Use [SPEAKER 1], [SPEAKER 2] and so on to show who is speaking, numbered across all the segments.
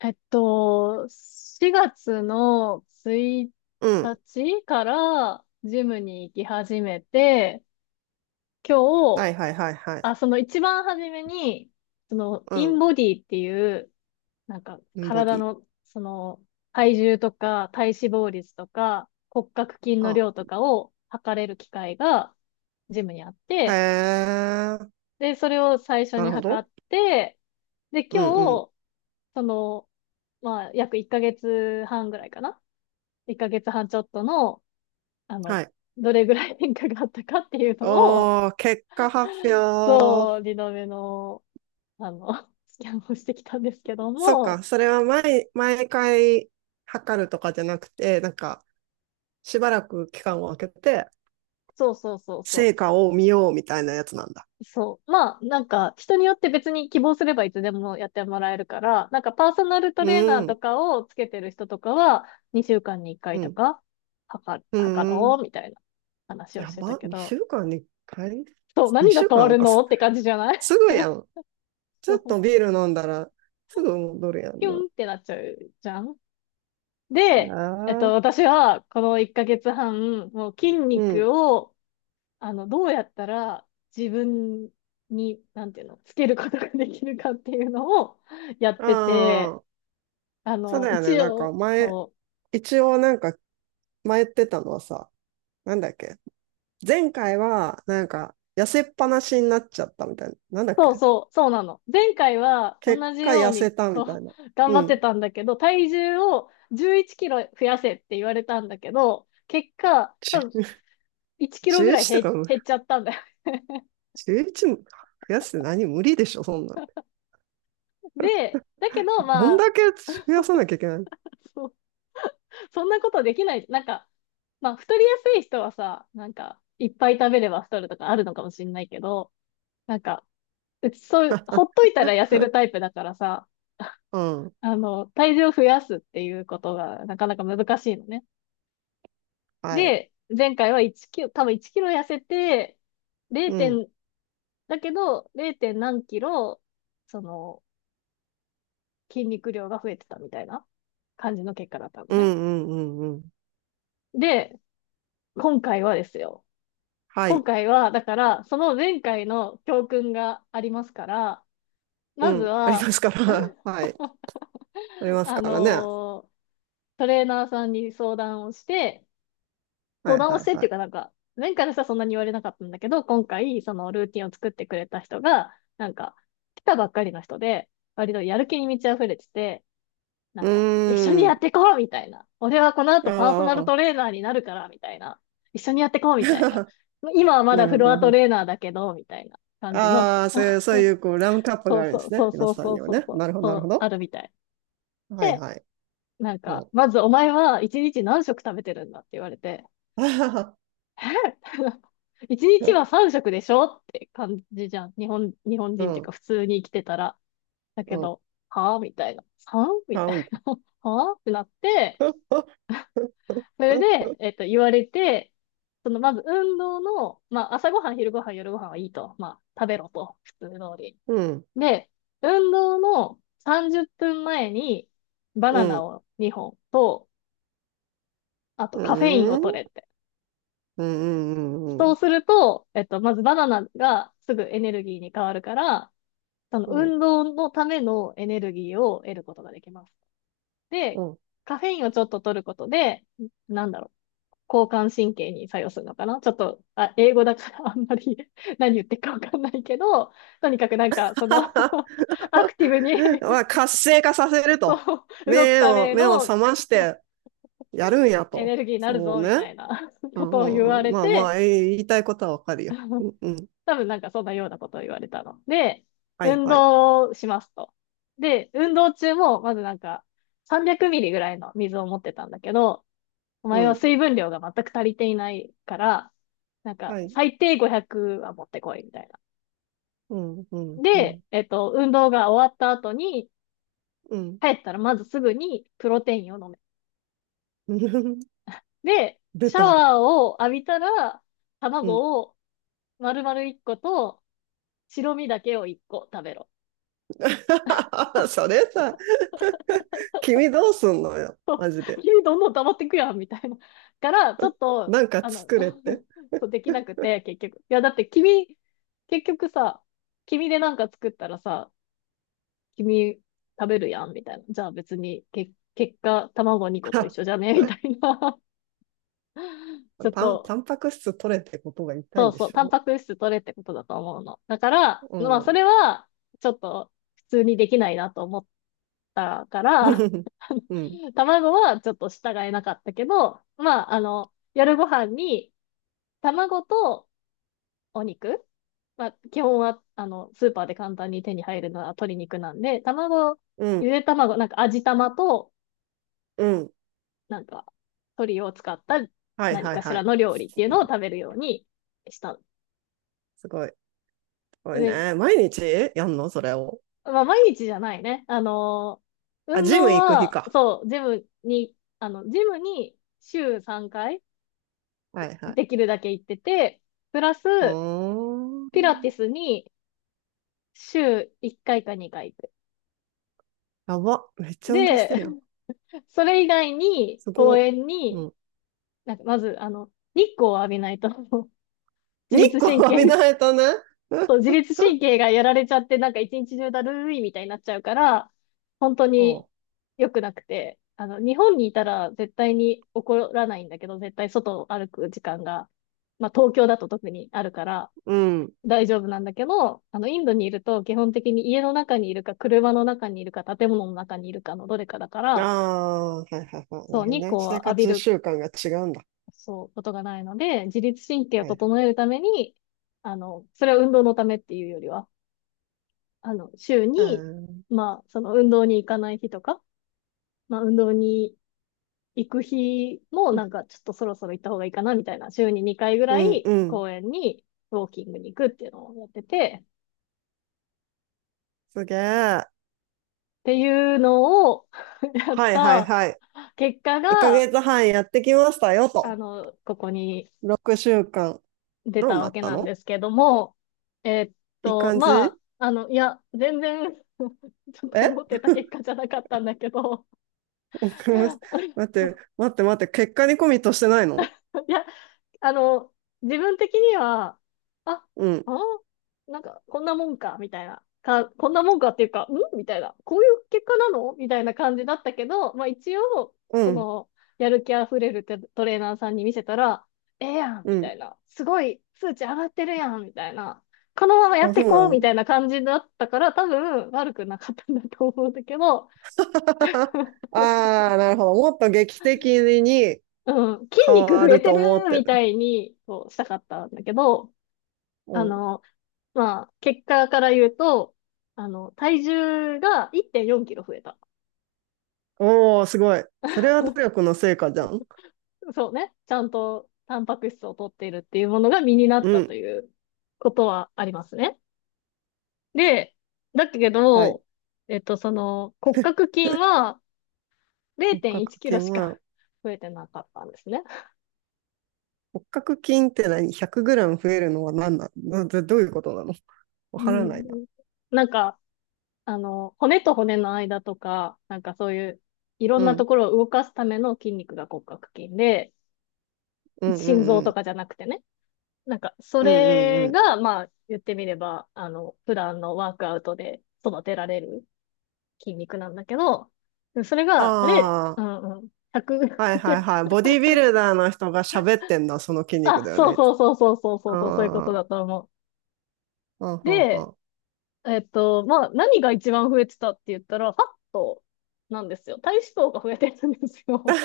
[SPEAKER 1] 4月の1
[SPEAKER 2] うん。
[SPEAKER 1] 日からジムに行き始めて、今
[SPEAKER 2] は
[SPEAKER 1] 日、
[SPEAKER 2] いはいはいは
[SPEAKER 1] あ、
[SPEAKER 2] い。
[SPEAKER 1] その一番初めに、その、イン
[SPEAKER 2] う
[SPEAKER 1] ボディっていう、なんか、
[SPEAKER 2] ん。ボデ
[SPEAKER 1] 体
[SPEAKER 2] ィ。
[SPEAKER 1] の、体重とか、体脂肪率とか、骨格筋の
[SPEAKER 2] あ。
[SPEAKER 1] 量とかを測れる機械が、ジムにあっ
[SPEAKER 2] へ
[SPEAKER 1] て、
[SPEAKER 2] え。
[SPEAKER 1] で、それを最初
[SPEAKER 2] な
[SPEAKER 1] に
[SPEAKER 2] るほ
[SPEAKER 1] 測
[SPEAKER 2] ど。
[SPEAKER 1] って、で、
[SPEAKER 2] うんうん。
[SPEAKER 1] 今日、その、まあ、約1ヶ月半ぐらいかな、1ヶ月半ちょっとの、あの、
[SPEAKER 2] はい。
[SPEAKER 1] どれぐらい変化があったかっていうのを、
[SPEAKER 2] おー、結果発表。
[SPEAKER 1] そう、リノベの、スキャンをしてきたんですけど
[SPEAKER 2] そっ
[SPEAKER 1] も、
[SPEAKER 2] か。それは毎回測るとかじゃなくて、なんか、しばらく期間を空けて、
[SPEAKER 1] そうそうそう
[SPEAKER 2] 成
[SPEAKER 1] そ
[SPEAKER 2] 果を見ようみたいなやつなんだ。
[SPEAKER 1] う。そう。まあ、なんか、人によって別に希望すればいつでもやってもらえるから、なんかパーソナルト
[SPEAKER 2] う
[SPEAKER 1] レーナーと
[SPEAKER 2] ん。
[SPEAKER 1] かをつけてる人とかは、2週間に1回
[SPEAKER 2] う
[SPEAKER 1] と
[SPEAKER 2] ん。
[SPEAKER 1] か、測る、
[SPEAKER 2] う
[SPEAKER 1] 測
[SPEAKER 2] ん。
[SPEAKER 1] ろう、みたいな話を
[SPEAKER 2] や
[SPEAKER 1] してた
[SPEAKER 2] ば。
[SPEAKER 1] け
[SPEAKER 2] 2
[SPEAKER 1] ど、
[SPEAKER 2] 週間にいっかい？
[SPEAKER 1] そう、
[SPEAKER 2] 2
[SPEAKER 1] 何が
[SPEAKER 2] 週
[SPEAKER 1] 変
[SPEAKER 2] 間
[SPEAKER 1] わ
[SPEAKER 2] なん
[SPEAKER 1] る
[SPEAKER 2] か
[SPEAKER 1] のって感じじゃない？
[SPEAKER 2] す ぐやん。ち
[SPEAKER 1] そ
[SPEAKER 2] ょっと
[SPEAKER 1] う
[SPEAKER 2] ビール飲んだら、すぐ戻るや
[SPEAKER 1] ピ
[SPEAKER 2] んな。
[SPEAKER 1] ュンってなっちゃうじゃん。
[SPEAKER 2] あ
[SPEAKER 1] で、
[SPEAKER 2] あ。
[SPEAKER 1] 私は、この1ヶ月半、もう筋
[SPEAKER 2] うん。
[SPEAKER 1] 肉を、どうやったら自分に、なんていうの、つけることができるかっていうのを やっ
[SPEAKER 2] あ
[SPEAKER 1] てて、
[SPEAKER 2] あ、そうだよね。
[SPEAKER 1] 一
[SPEAKER 2] なんか
[SPEAKER 1] 応、
[SPEAKER 2] 前、
[SPEAKER 1] そう、
[SPEAKER 2] 一応なんか前言ってたのはさ、なんだっけ。前回はなんか痩せっぱなしになっちゃったみたいな。なんだっ
[SPEAKER 1] そう
[SPEAKER 2] け。
[SPEAKER 1] そう、そうなの。前回は
[SPEAKER 2] 結
[SPEAKER 1] 同じ
[SPEAKER 2] 果
[SPEAKER 1] よう
[SPEAKER 2] 痩せ
[SPEAKER 1] に、
[SPEAKER 2] た
[SPEAKER 1] そ
[SPEAKER 2] みた
[SPEAKER 1] う、
[SPEAKER 2] いな。
[SPEAKER 1] 頑
[SPEAKER 2] う
[SPEAKER 1] 張って
[SPEAKER 2] ん。
[SPEAKER 1] たんだけど、体重を11キロ増やせって言われたんだけど、結果、
[SPEAKER 2] じ
[SPEAKER 1] 多分1キロぐらい
[SPEAKER 2] 11と
[SPEAKER 1] 減、
[SPEAKER 2] かも、
[SPEAKER 1] 減っちゃったんだよ。
[SPEAKER 2] 11も増やすって何、無理でしょそんなん。
[SPEAKER 1] で、だけど、
[SPEAKER 2] ど
[SPEAKER 1] ま
[SPEAKER 2] ん
[SPEAKER 1] あ、
[SPEAKER 2] だけ増やさなきゃいけないの。
[SPEAKER 1] そんなことできない。なんか、まあ、太りやすい人はさ、なんか、いっぱい食べれば太るとかあるのかもしれないけど、なんか、うちそういう、ほっといたら痩せるタイプだからさ、
[SPEAKER 2] うん。
[SPEAKER 1] 体重を増やすっていうことがなかなか難しいのね。
[SPEAKER 2] はい。
[SPEAKER 1] で、前回は1キロ、多分1キロ痩せて、0
[SPEAKER 2] うん。
[SPEAKER 1] 点、だけど、0. 点何キロ、その、筋肉量が増えてたみたいな感じの結果だったの
[SPEAKER 2] うん
[SPEAKER 1] ね。
[SPEAKER 2] うんうんうん。
[SPEAKER 1] で、今回はですよ。
[SPEAKER 2] は
[SPEAKER 1] 今
[SPEAKER 2] い。
[SPEAKER 1] 回は、だから、その前回の教訓がありますから、
[SPEAKER 2] う
[SPEAKER 1] まず
[SPEAKER 2] ん。あり
[SPEAKER 1] は、
[SPEAKER 2] ますから。はい。あります
[SPEAKER 1] あ
[SPEAKER 2] からね。は
[SPEAKER 1] のートレーナーさんに相談をして、
[SPEAKER 2] いは
[SPEAKER 1] 相
[SPEAKER 2] い
[SPEAKER 1] 談をしてっ
[SPEAKER 2] は
[SPEAKER 1] ていう
[SPEAKER 2] い。
[SPEAKER 1] かなんか、前回の人はそんなに言われなかったんだけど、今回、そのルーティンを作ってくれた人が、なんか、来たばっかりの人で、割とやる気に満ち溢れてて、な
[SPEAKER 2] う
[SPEAKER 1] んか、一緒に
[SPEAKER 2] ー
[SPEAKER 1] やって
[SPEAKER 2] ん。
[SPEAKER 1] こうみたいな。俺はこの
[SPEAKER 2] あ
[SPEAKER 1] 後パーソナル
[SPEAKER 2] あ。
[SPEAKER 1] トレーナーになるから、みたいな。一緒にやってこうみたいな。今はま
[SPEAKER 2] な
[SPEAKER 1] だ
[SPEAKER 2] る
[SPEAKER 1] フ
[SPEAKER 2] ほど、
[SPEAKER 1] ロ
[SPEAKER 2] な
[SPEAKER 1] ア
[SPEAKER 2] る
[SPEAKER 1] ト
[SPEAKER 2] ほど。
[SPEAKER 1] レーナーだけど、みたいな感じの人。
[SPEAKER 2] ああ、そういう、そうい う、こう、ラムカップ
[SPEAKER 1] そ
[SPEAKER 2] があ
[SPEAKER 1] う
[SPEAKER 2] るんで
[SPEAKER 1] そう
[SPEAKER 2] す
[SPEAKER 1] そ
[SPEAKER 2] ね。
[SPEAKER 1] う
[SPEAKER 2] 皆
[SPEAKER 1] そう
[SPEAKER 2] さん
[SPEAKER 1] そう
[SPEAKER 2] には
[SPEAKER 1] そう
[SPEAKER 2] ね。
[SPEAKER 1] そう、
[SPEAKER 2] なるほど、な
[SPEAKER 1] そ
[SPEAKER 2] るほ
[SPEAKER 1] うあ
[SPEAKER 2] ど。
[SPEAKER 1] るみたい。
[SPEAKER 2] はい
[SPEAKER 1] で、
[SPEAKER 2] はい。
[SPEAKER 1] なん
[SPEAKER 2] う
[SPEAKER 1] か、
[SPEAKER 2] ん。
[SPEAKER 1] まずお前は一日何食食べてるんだって言われて、
[SPEAKER 2] あはは。
[SPEAKER 1] え一日 は三食でしょって感じじゃん。日本、日本
[SPEAKER 2] う
[SPEAKER 1] 人っていう
[SPEAKER 2] ん、
[SPEAKER 1] か普通に生きてたら。だけ
[SPEAKER 2] うん。
[SPEAKER 1] ど、はぁみたいな。三み
[SPEAKER 2] 買
[SPEAKER 1] たい
[SPEAKER 2] うんだ。
[SPEAKER 1] な。はぁってなって、それ で、言われて、その、まず運動の、まあ、朝ごはん、昼ごはん、夜ごはんはいいと。まあ、食べろと。普通通り。
[SPEAKER 2] うん、
[SPEAKER 1] で、運動の30分前にバ
[SPEAKER 2] う
[SPEAKER 1] ナナ
[SPEAKER 2] ん、
[SPEAKER 1] を2本と、あと
[SPEAKER 2] う
[SPEAKER 1] カフェイン
[SPEAKER 2] ん、
[SPEAKER 1] を
[SPEAKER 2] うん、
[SPEAKER 1] 取れって。
[SPEAKER 2] うん、うん、うん、
[SPEAKER 1] そ
[SPEAKER 2] う
[SPEAKER 1] うすると、まずバナナがすぐエネルギーに変わるから、その
[SPEAKER 2] ん。
[SPEAKER 1] 運動のためのエネルギーを得ることができます。で、カフェインをちょっと取ることで、なんだろう、交感神経に作用するのかなちょっと、あ、英語だから あんまり 何言ってるかわかんないけど、とにかくなんか、その アクティブ に、
[SPEAKER 2] まあ、活性化させる
[SPEAKER 1] そ
[SPEAKER 2] と。
[SPEAKER 1] う、動く
[SPEAKER 2] 目
[SPEAKER 1] た
[SPEAKER 2] を、
[SPEAKER 1] め
[SPEAKER 2] 目を
[SPEAKER 1] の
[SPEAKER 2] 覚ましてやるんや
[SPEAKER 1] エネ
[SPEAKER 2] と。
[SPEAKER 1] ルギーになる
[SPEAKER 2] そう
[SPEAKER 1] ぞ、み
[SPEAKER 2] ね。
[SPEAKER 1] たいな
[SPEAKER 2] う
[SPEAKER 1] こ
[SPEAKER 2] ん、
[SPEAKER 1] とを
[SPEAKER 2] う
[SPEAKER 1] 言わ
[SPEAKER 2] んうん、
[SPEAKER 1] れ
[SPEAKER 2] まあま
[SPEAKER 1] て、
[SPEAKER 2] あ、言いたいことはわかるよ。うん、うん。
[SPEAKER 1] 多分なんかそんなようなことを言われたの。で、
[SPEAKER 2] はい、
[SPEAKER 1] 運
[SPEAKER 2] はい。
[SPEAKER 1] 動をしますと。で、運動中も、まずなんか、300ミリぐらいの水を持ってたんだけど、お
[SPEAKER 2] う
[SPEAKER 1] 前は
[SPEAKER 2] ん。
[SPEAKER 1] 水分量が全く足りていないから、なんか、
[SPEAKER 2] はい。
[SPEAKER 1] 最低500は持ってこい、みたいな。
[SPEAKER 2] うん、うん、う
[SPEAKER 1] で、
[SPEAKER 2] ん、
[SPEAKER 1] 運動が終わった後に、
[SPEAKER 2] うん。
[SPEAKER 1] 帰ったらまずすぐにプロテインを飲 で、
[SPEAKER 2] 出
[SPEAKER 1] シャ
[SPEAKER 2] た。
[SPEAKER 1] ワーを浴びたら、
[SPEAKER 2] うん。
[SPEAKER 1] 卵を丸々1個と、白身だけを1個食べろ。
[SPEAKER 2] それさ、君どうすんのよ。マジ で。
[SPEAKER 1] どんどん溜まってくやん、みたいな。から、ちょっと、
[SPEAKER 2] なんか
[SPEAKER 1] あの、
[SPEAKER 2] 作れって。
[SPEAKER 1] そうできなくて、結局。いや、だって君、結局さ、君でなんか作ったらさ、君食べるやん、みたいな。じゃあ別に、結果、卵2個と一緒じ ゃねみたいな。ちょっと、
[SPEAKER 2] タンパク質取れってことが言いたい
[SPEAKER 1] そ
[SPEAKER 2] ん
[SPEAKER 1] う
[SPEAKER 2] で
[SPEAKER 1] そう、
[SPEAKER 2] し
[SPEAKER 1] タン
[SPEAKER 2] ょ。
[SPEAKER 1] パク質取れってことだと思うの。だから、
[SPEAKER 2] う
[SPEAKER 1] まあ、そ
[SPEAKER 2] ん。
[SPEAKER 1] れは、ちょっと、普通にできないなと思ったから、
[SPEAKER 2] うん。
[SPEAKER 1] 卵はちょっと従えなかったけど、まあ、夜ご飯に、卵とお肉、まあ、基本は、スーパーで簡単に手に入るのは鶏肉なんで、卵、
[SPEAKER 2] う
[SPEAKER 1] ゆ
[SPEAKER 2] ん。
[SPEAKER 1] で卵、なんか味玉と、
[SPEAKER 2] うん。
[SPEAKER 1] なんか、鶏を使った
[SPEAKER 2] はい
[SPEAKER 1] 何
[SPEAKER 2] はい
[SPEAKER 1] かし
[SPEAKER 2] は
[SPEAKER 1] ら
[SPEAKER 2] い。
[SPEAKER 1] の料理っていうのを
[SPEAKER 2] す
[SPEAKER 1] 食べるようにした。
[SPEAKER 2] ごい。すごい
[SPEAKER 1] で、
[SPEAKER 2] ね。毎日やんのそれを。
[SPEAKER 1] まあ、毎日じゃないね。
[SPEAKER 2] あ、
[SPEAKER 1] 運
[SPEAKER 2] ジム
[SPEAKER 1] 動
[SPEAKER 2] 行く日
[SPEAKER 1] は、
[SPEAKER 2] か。
[SPEAKER 1] そう、ジムに、ジムに週3回
[SPEAKER 2] はいは
[SPEAKER 1] で
[SPEAKER 2] い。
[SPEAKER 1] きるだけ行ってて、プラ
[SPEAKER 2] う
[SPEAKER 1] ス、
[SPEAKER 2] ー
[SPEAKER 1] ピラティ
[SPEAKER 2] ん。
[SPEAKER 1] スに週1回か2回行く。
[SPEAKER 2] やば。めっちゃ運動し
[SPEAKER 1] で、
[SPEAKER 2] てるやん。
[SPEAKER 1] それ以外に
[SPEAKER 2] す
[SPEAKER 1] 公
[SPEAKER 2] ご
[SPEAKER 1] 園
[SPEAKER 2] い。う
[SPEAKER 1] に、
[SPEAKER 2] ん。
[SPEAKER 1] なんかまず、日光を浴びないと 自
[SPEAKER 2] 日
[SPEAKER 1] 律
[SPEAKER 2] 光
[SPEAKER 1] 神
[SPEAKER 2] 浴び
[SPEAKER 1] 経、
[SPEAKER 2] ないとね。
[SPEAKER 1] そう、自律神 経がやられちゃって、なんか一日中だるいみたいになっちゃうから、本当に
[SPEAKER 2] そ
[SPEAKER 1] 良くなくて、日本にいたら絶対に怒らないんだけど、絶対外を歩く時間が、まあ東京だと特にあるから
[SPEAKER 2] う。うん。
[SPEAKER 1] 大丈夫なんだけど、インドにいると基本的に家の中にいるか、車の中にいるか、建物の中にいるかのどれかだか
[SPEAKER 2] あ
[SPEAKER 1] ら、
[SPEAKER 2] あ、はいはいはい。なるほ
[SPEAKER 1] そう、
[SPEAKER 2] ど
[SPEAKER 1] 日
[SPEAKER 2] ね。
[SPEAKER 1] 光
[SPEAKER 2] 生
[SPEAKER 1] は浴び
[SPEAKER 2] 活
[SPEAKER 1] る、
[SPEAKER 2] 習慣が違うんだ。
[SPEAKER 1] そう、ことがないので、自律神経を
[SPEAKER 2] はいはい。
[SPEAKER 1] 整えるために、それは運動のためっていうよりは、週
[SPEAKER 2] あ
[SPEAKER 1] に、
[SPEAKER 2] ー。
[SPEAKER 1] まあ、その運動に行かない日とか、まあ、運動に行く日も、なんか、ちょっとそろそろ行った方がいいかな、みたいな、週に2回ぐ
[SPEAKER 2] う
[SPEAKER 1] ら
[SPEAKER 2] ん
[SPEAKER 1] い
[SPEAKER 2] うん。
[SPEAKER 1] 公園にウォーキングに行くっていうのをやってて、
[SPEAKER 2] すげえ。
[SPEAKER 1] っていうのを やっ
[SPEAKER 2] はいはい
[SPEAKER 1] た
[SPEAKER 2] はい。
[SPEAKER 1] 結果
[SPEAKER 2] 1ヶ
[SPEAKER 1] が、
[SPEAKER 2] 月半やってきましたよと。
[SPEAKER 1] ここに
[SPEAKER 2] 6週間。
[SPEAKER 1] 出
[SPEAKER 2] どう
[SPEAKER 1] た
[SPEAKER 2] な
[SPEAKER 1] わ
[SPEAKER 2] っ
[SPEAKER 1] け
[SPEAKER 2] た
[SPEAKER 1] なん
[SPEAKER 2] の？
[SPEAKER 1] ですけども、えっ
[SPEAKER 2] いい感
[SPEAKER 1] ま
[SPEAKER 2] じ？
[SPEAKER 1] あ、いや、全然 ちょっと思
[SPEAKER 2] え、
[SPEAKER 1] ってた結果じゃなかったんだけど、
[SPEAKER 2] 待って、待って待って。結果にコミットしてないの？
[SPEAKER 1] いや、あの、自分的には、あ、
[SPEAKER 2] うん、
[SPEAKER 1] あ、なんか、こんなもんか、みたいな。こんなもんかっていうか、んみたいな。こういう結果なのみたいな感じだったけど、まあ一応、
[SPEAKER 2] う
[SPEAKER 1] そ
[SPEAKER 2] ん、
[SPEAKER 1] の、やる気あふれるテトレーナーさんに見せたら、ええやん
[SPEAKER 2] う
[SPEAKER 1] みた
[SPEAKER 2] ん。
[SPEAKER 1] いな。すごい、数値上がってるやんみたいな。このままやっ
[SPEAKER 2] あ、そ
[SPEAKER 1] て
[SPEAKER 2] う
[SPEAKER 1] こ
[SPEAKER 2] な
[SPEAKER 1] うみ
[SPEAKER 2] の。
[SPEAKER 1] たいな感じだったから、多分、悪くなかったんだと思うんだけど、
[SPEAKER 2] ああ、なるほど。もっと劇的に
[SPEAKER 1] うん、筋
[SPEAKER 2] 変
[SPEAKER 1] 肉
[SPEAKER 2] わ
[SPEAKER 1] 増え
[SPEAKER 2] る
[SPEAKER 1] て
[SPEAKER 2] と思っ
[SPEAKER 1] る
[SPEAKER 2] て
[SPEAKER 1] みた
[SPEAKER 2] る。
[SPEAKER 1] いに、こう、したかったんだけど、
[SPEAKER 2] う
[SPEAKER 1] あ
[SPEAKER 2] ん。
[SPEAKER 1] の、まあ、結果から言うと、体重が1.4キロ増えた。
[SPEAKER 2] おー、すごい。それは努力 の成果じゃん。
[SPEAKER 1] そうね。ちゃんとタンパク質を取っているっていうものが身になっ
[SPEAKER 2] う
[SPEAKER 1] たと
[SPEAKER 2] ん。
[SPEAKER 1] いうことはありますね。で、だけ
[SPEAKER 2] はい。
[SPEAKER 1] ど、その、骨格筋 は
[SPEAKER 2] 骨
[SPEAKER 1] 0.1
[SPEAKER 2] 格
[SPEAKER 1] キ
[SPEAKER 2] 筋
[SPEAKER 1] ロし
[SPEAKER 2] は、
[SPEAKER 1] か増えてなかったんですね。
[SPEAKER 2] 骨格筋って何？ 100 グラム増えるのは何なの？どういうことなの？
[SPEAKER 1] う
[SPEAKER 2] わからないな。
[SPEAKER 1] ん、なんか、骨と骨の間とか、なんかそういう、いろ
[SPEAKER 2] う
[SPEAKER 1] んなと
[SPEAKER 2] ん。
[SPEAKER 1] ころを動かすための筋肉が骨格筋で、
[SPEAKER 2] うんう
[SPEAKER 1] 心臓
[SPEAKER 2] んう
[SPEAKER 1] と
[SPEAKER 2] ん。
[SPEAKER 1] かじゃなくてね。なんか、そ
[SPEAKER 2] うんうんう
[SPEAKER 1] れ
[SPEAKER 2] ん。
[SPEAKER 1] が、まあ、言ってみれば、普段のワークアウトで育てられる筋肉なんだけど、それが、あれ、
[SPEAKER 2] あ
[SPEAKER 1] うんうん、100、
[SPEAKER 2] あ、はいはいはい。ボディビルダーの人が喋ってんだ、その筋肉
[SPEAKER 1] あ、
[SPEAKER 2] だよ
[SPEAKER 1] そう
[SPEAKER 2] ね。
[SPEAKER 1] そうそうそうそうそうそう、そういうこ
[SPEAKER 2] あ
[SPEAKER 1] と
[SPEAKER 2] あ、
[SPEAKER 1] だと思
[SPEAKER 2] はん
[SPEAKER 1] う。
[SPEAKER 2] はんは
[SPEAKER 1] で、
[SPEAKER 2] ん。
[SPEAKER 1] まあ、何が一番増えてたって言ったら、ファットなんですよ。体脂肪が増えてるんですよ。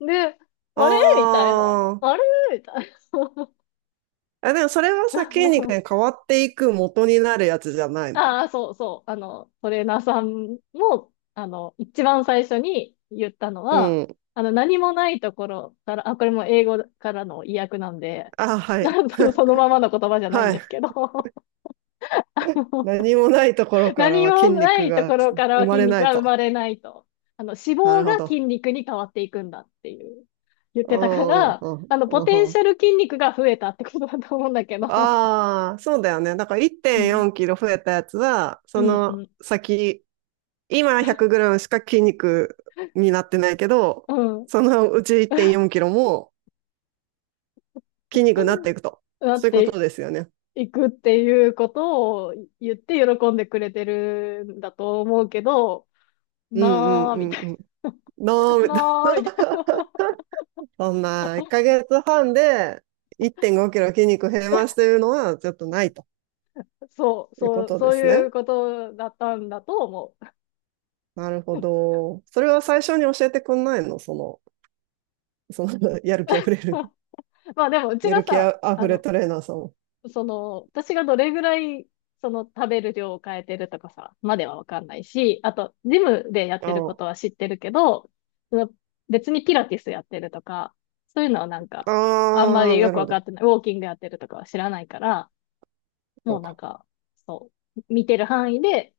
[SPEAKER 1] で、あれみたいな。
[SPEAKER 2] あー。
[SPEAKER 1] あれみたいな。
[SPEAKER 2] あ。でもそれはさ、筋肉に 変わっていく元になるやつじゃないの。
[SPEAKER 1] ああ、そうそう。トレーナーさんも、一番最初に言ったの
[SPEAKER 2] う
[SPEAKER 1] は、
[SPEAKER 2] ん。
[SPEAKER 1] 何もないところから、あ、これも英語からの意訳なんで、
[SPEAKER 2] あ、はい。
[SPEAKER 1] なんそのそのままの言葉じゃないん
[SPEAKER 2] は
[SPEAKER 1] で
[SPEAKER 2] い。
[SPEAKER 1] すけど、
[SPEAKER 2] 何もないところから
[SPEAKER 1] 何
[SPEAKER 2] は
[SPEAKER 1] も
[SPEAKER 2] 筋
[SPEAKER 1] な
[SPEAKER 2] 肉
[SPEAKER 1] いと
[SPEAKER 2] が
[SPEAKER 1] ころからは
[SPEAKER 2] 生ま
[SPEAKER 1] 筋
[SPEAKER 2] れ
[SPEAKER 1] 肉
[SPEAKER 2] ない
[SPEAKER 1] は生
[SPEAKER 2] と。
[SPEAKER 1] まれないと。脂
[SPEAKER 2] な
[SPEAKER 1] 肪
[SPEAKER 2] るほ
[SPEAKER 1] が
[SPEAKER 2] ど。
[SPEAKER 1] 筋肉に変わっていくんだっていう、言っ
[SPEAKER 2] う
[SPEAKER 1] てたか
[SPEAKER 2] んう
[SPEAKER 1] ら、
[SPEAKER 2] ん
[SPEAKER 1] ポ
[SPEAKER 2] う
[SPEAKER 1] テン
[SPEAKER 2] んう
[SPEAKER 1] シ
[SPEAKER 2] ん。
[SPEAKER 1] ャル筋肉が増えたってことだと思うんだけど、
[SPEAKER 2] ああ、そうだよね。だから
[SPEAKER 1] う
[SPEAKER 2] 1.4
[SPEAKER 1] ん、
[SPEAKER 2] キロ増えたやつは、
[SPEAKER 1] う
[SPEAKER 2] そ
[SPEAKER 1] ん、う
[SPEAKER 2] の
[SPEAKER 1] ん、
[SPEAKER 2] 先、今100グラムしか筋肉になってないけど、
[SPEAKER 1] うん。
[SPEAKER 2] そのうち1.4キロも筋肉になっていくと。
[SPEAKER 1] だ
[SPEAKER 2] そ
[SPEAKER 1] っ
[SPEAKER 2] ういうこ
[SPEAKER 1] て、
[SPEAKER 2] とですよね。
[SPEAKER 1] 行くっていうことを言って喜んでくれてるんだと思うけど、
[SPEAKER 2] うんうん
[SPEAKER 1] なあ、
[SPEAKER 2] う
[SPEAKER 1] み
[SPEAKER 2] ん
[SPEAKER 1] たい
[SPEAKER 2] うん。な
[SPEAKER 1] な、
[SPEAKER 2] ー。
[SPEAKER 1] なあ、みたい な。
[SPEAKER 2] そんな1ヶ月半で1.5キロ筋肉減りますというのはちょっとないと
[SPEAKER 1] そう、
[SPEAKER 2] いうこ
[SPEAKER 1] そう、
[SPEAKER 2] とで
[SPEAKER 1] そう
[SPEAKER 2] す
[SPEAKER 1] い
[SPEAKER 2] ね。
[SPEAKER 1] うことだったんだと思う。
[SPEAKER 2] なるほど。それは最初に教えてくんないの、その、その やる気あふれる
[SPEAKER 1] まあでも、うち
[SPEAKER 2] や
[SPEAKER 1] が
[SPEAKER 2] る気あ
[SPEAKER 1] さ、
[SPEAKER 2] ふれトレーナーさんを。
[SPEAKER 1] その、私がどれぐらい、その食べる量を変えてるとかさ、まではわかんないし、あと、ジムでやっ
[SPEAKER 2] あ
[SPEAKER 1] てることは知ってるけど、その別にピラティスやってるとか、そういうのはなんか、あんま
[SPEAKER 2] あ、あ
[SPEAKER 1] り
[SPEAKER 2] ー、
[SPEAKER 1] よ
[SPEAKER 2] な
[SPEAKER 1] く
[SPEAKER 2] る
[SPEAKER 1] わ
[SPEAKER 2] ほ
[SPEAKER 1] か
[SPEAKER 2] ど。
[SPEAKER 1] ってない、ウォーキングやってるとかは知らないから、
[SPEAKER 2] そ
[SPEAKER 1] も
[SPEAKER 2] う
[SPEAKER 1] うなん
[SPEAKER 2] か。
[SPEAKER 1] か、そう、見てる範囲で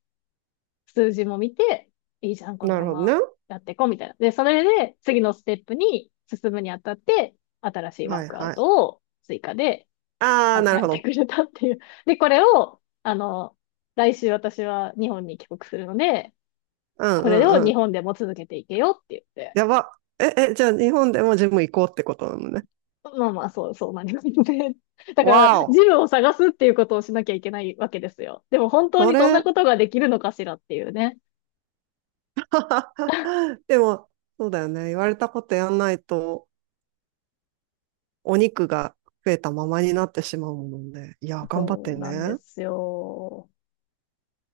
[SPEAKER 1] 数字も見て、いいじゃん、この
[SPEAKER 2] な
[SPEAKER 1] ま
[SPEAKER 2] るほどね。
[SPEAKER 1] まやっていこうみたいな。で、それで次のステップに進むにあたって、新しいワー
[SPEAKER 2] はい
[SPEAKER 1] クアウ
[SPEAKER 2] はい。
[SPEAKER 1] トを追加で
[SPEAKER 2] ああ、
[SPEAKER 1] 考
[SPEAKER 2] なるほ
[SPEAKER 1] えて
[SPEAKER 2] ど。
[SPEAKER 1] くれたっていう。で、これを、来週私は日本に帰国するので、
[SPEAKER 2] うん
[SPEAKER 1] こ
[SPEAKER 2] う
[SPEAKER 1] れを
[SPEAKER 2] んう
[SPEAKER 1] 日
[SPEAKER 2] ん。
[SPEAKER 1] 本でも続けていけよって言って、
[SPEAKER 2] やば。え、え、じゃあ日本でもジム行こうってことなのね。
[SPEAKER 1] まあまあ、そう、そうなりますね。だから、
[SPEAKER 2] わ
[SPEAKER 1] ジ
[SPEAKER 2] お。
[SPEAKER 1] ムを探すっていうことをしなきゃいけないわけですよ。でも本当
[SPEAKER 2] そ
[SPEAKER 1] にそんな
[SPEAKER 2] れ、
[SPEAKER 1] ことができるのかしらっていうね。
[SPEAKER 2] でも、そうだよね。言われたことやんないと、お肉が増えたままになってしまうもので、いや、頑張っ
[SPEAKER 1] そ
[SPEAKER 2] て
[SPEAKER 1] うなんで
[SPEAKER 2] ね。
[SPEAKER 1] すよ。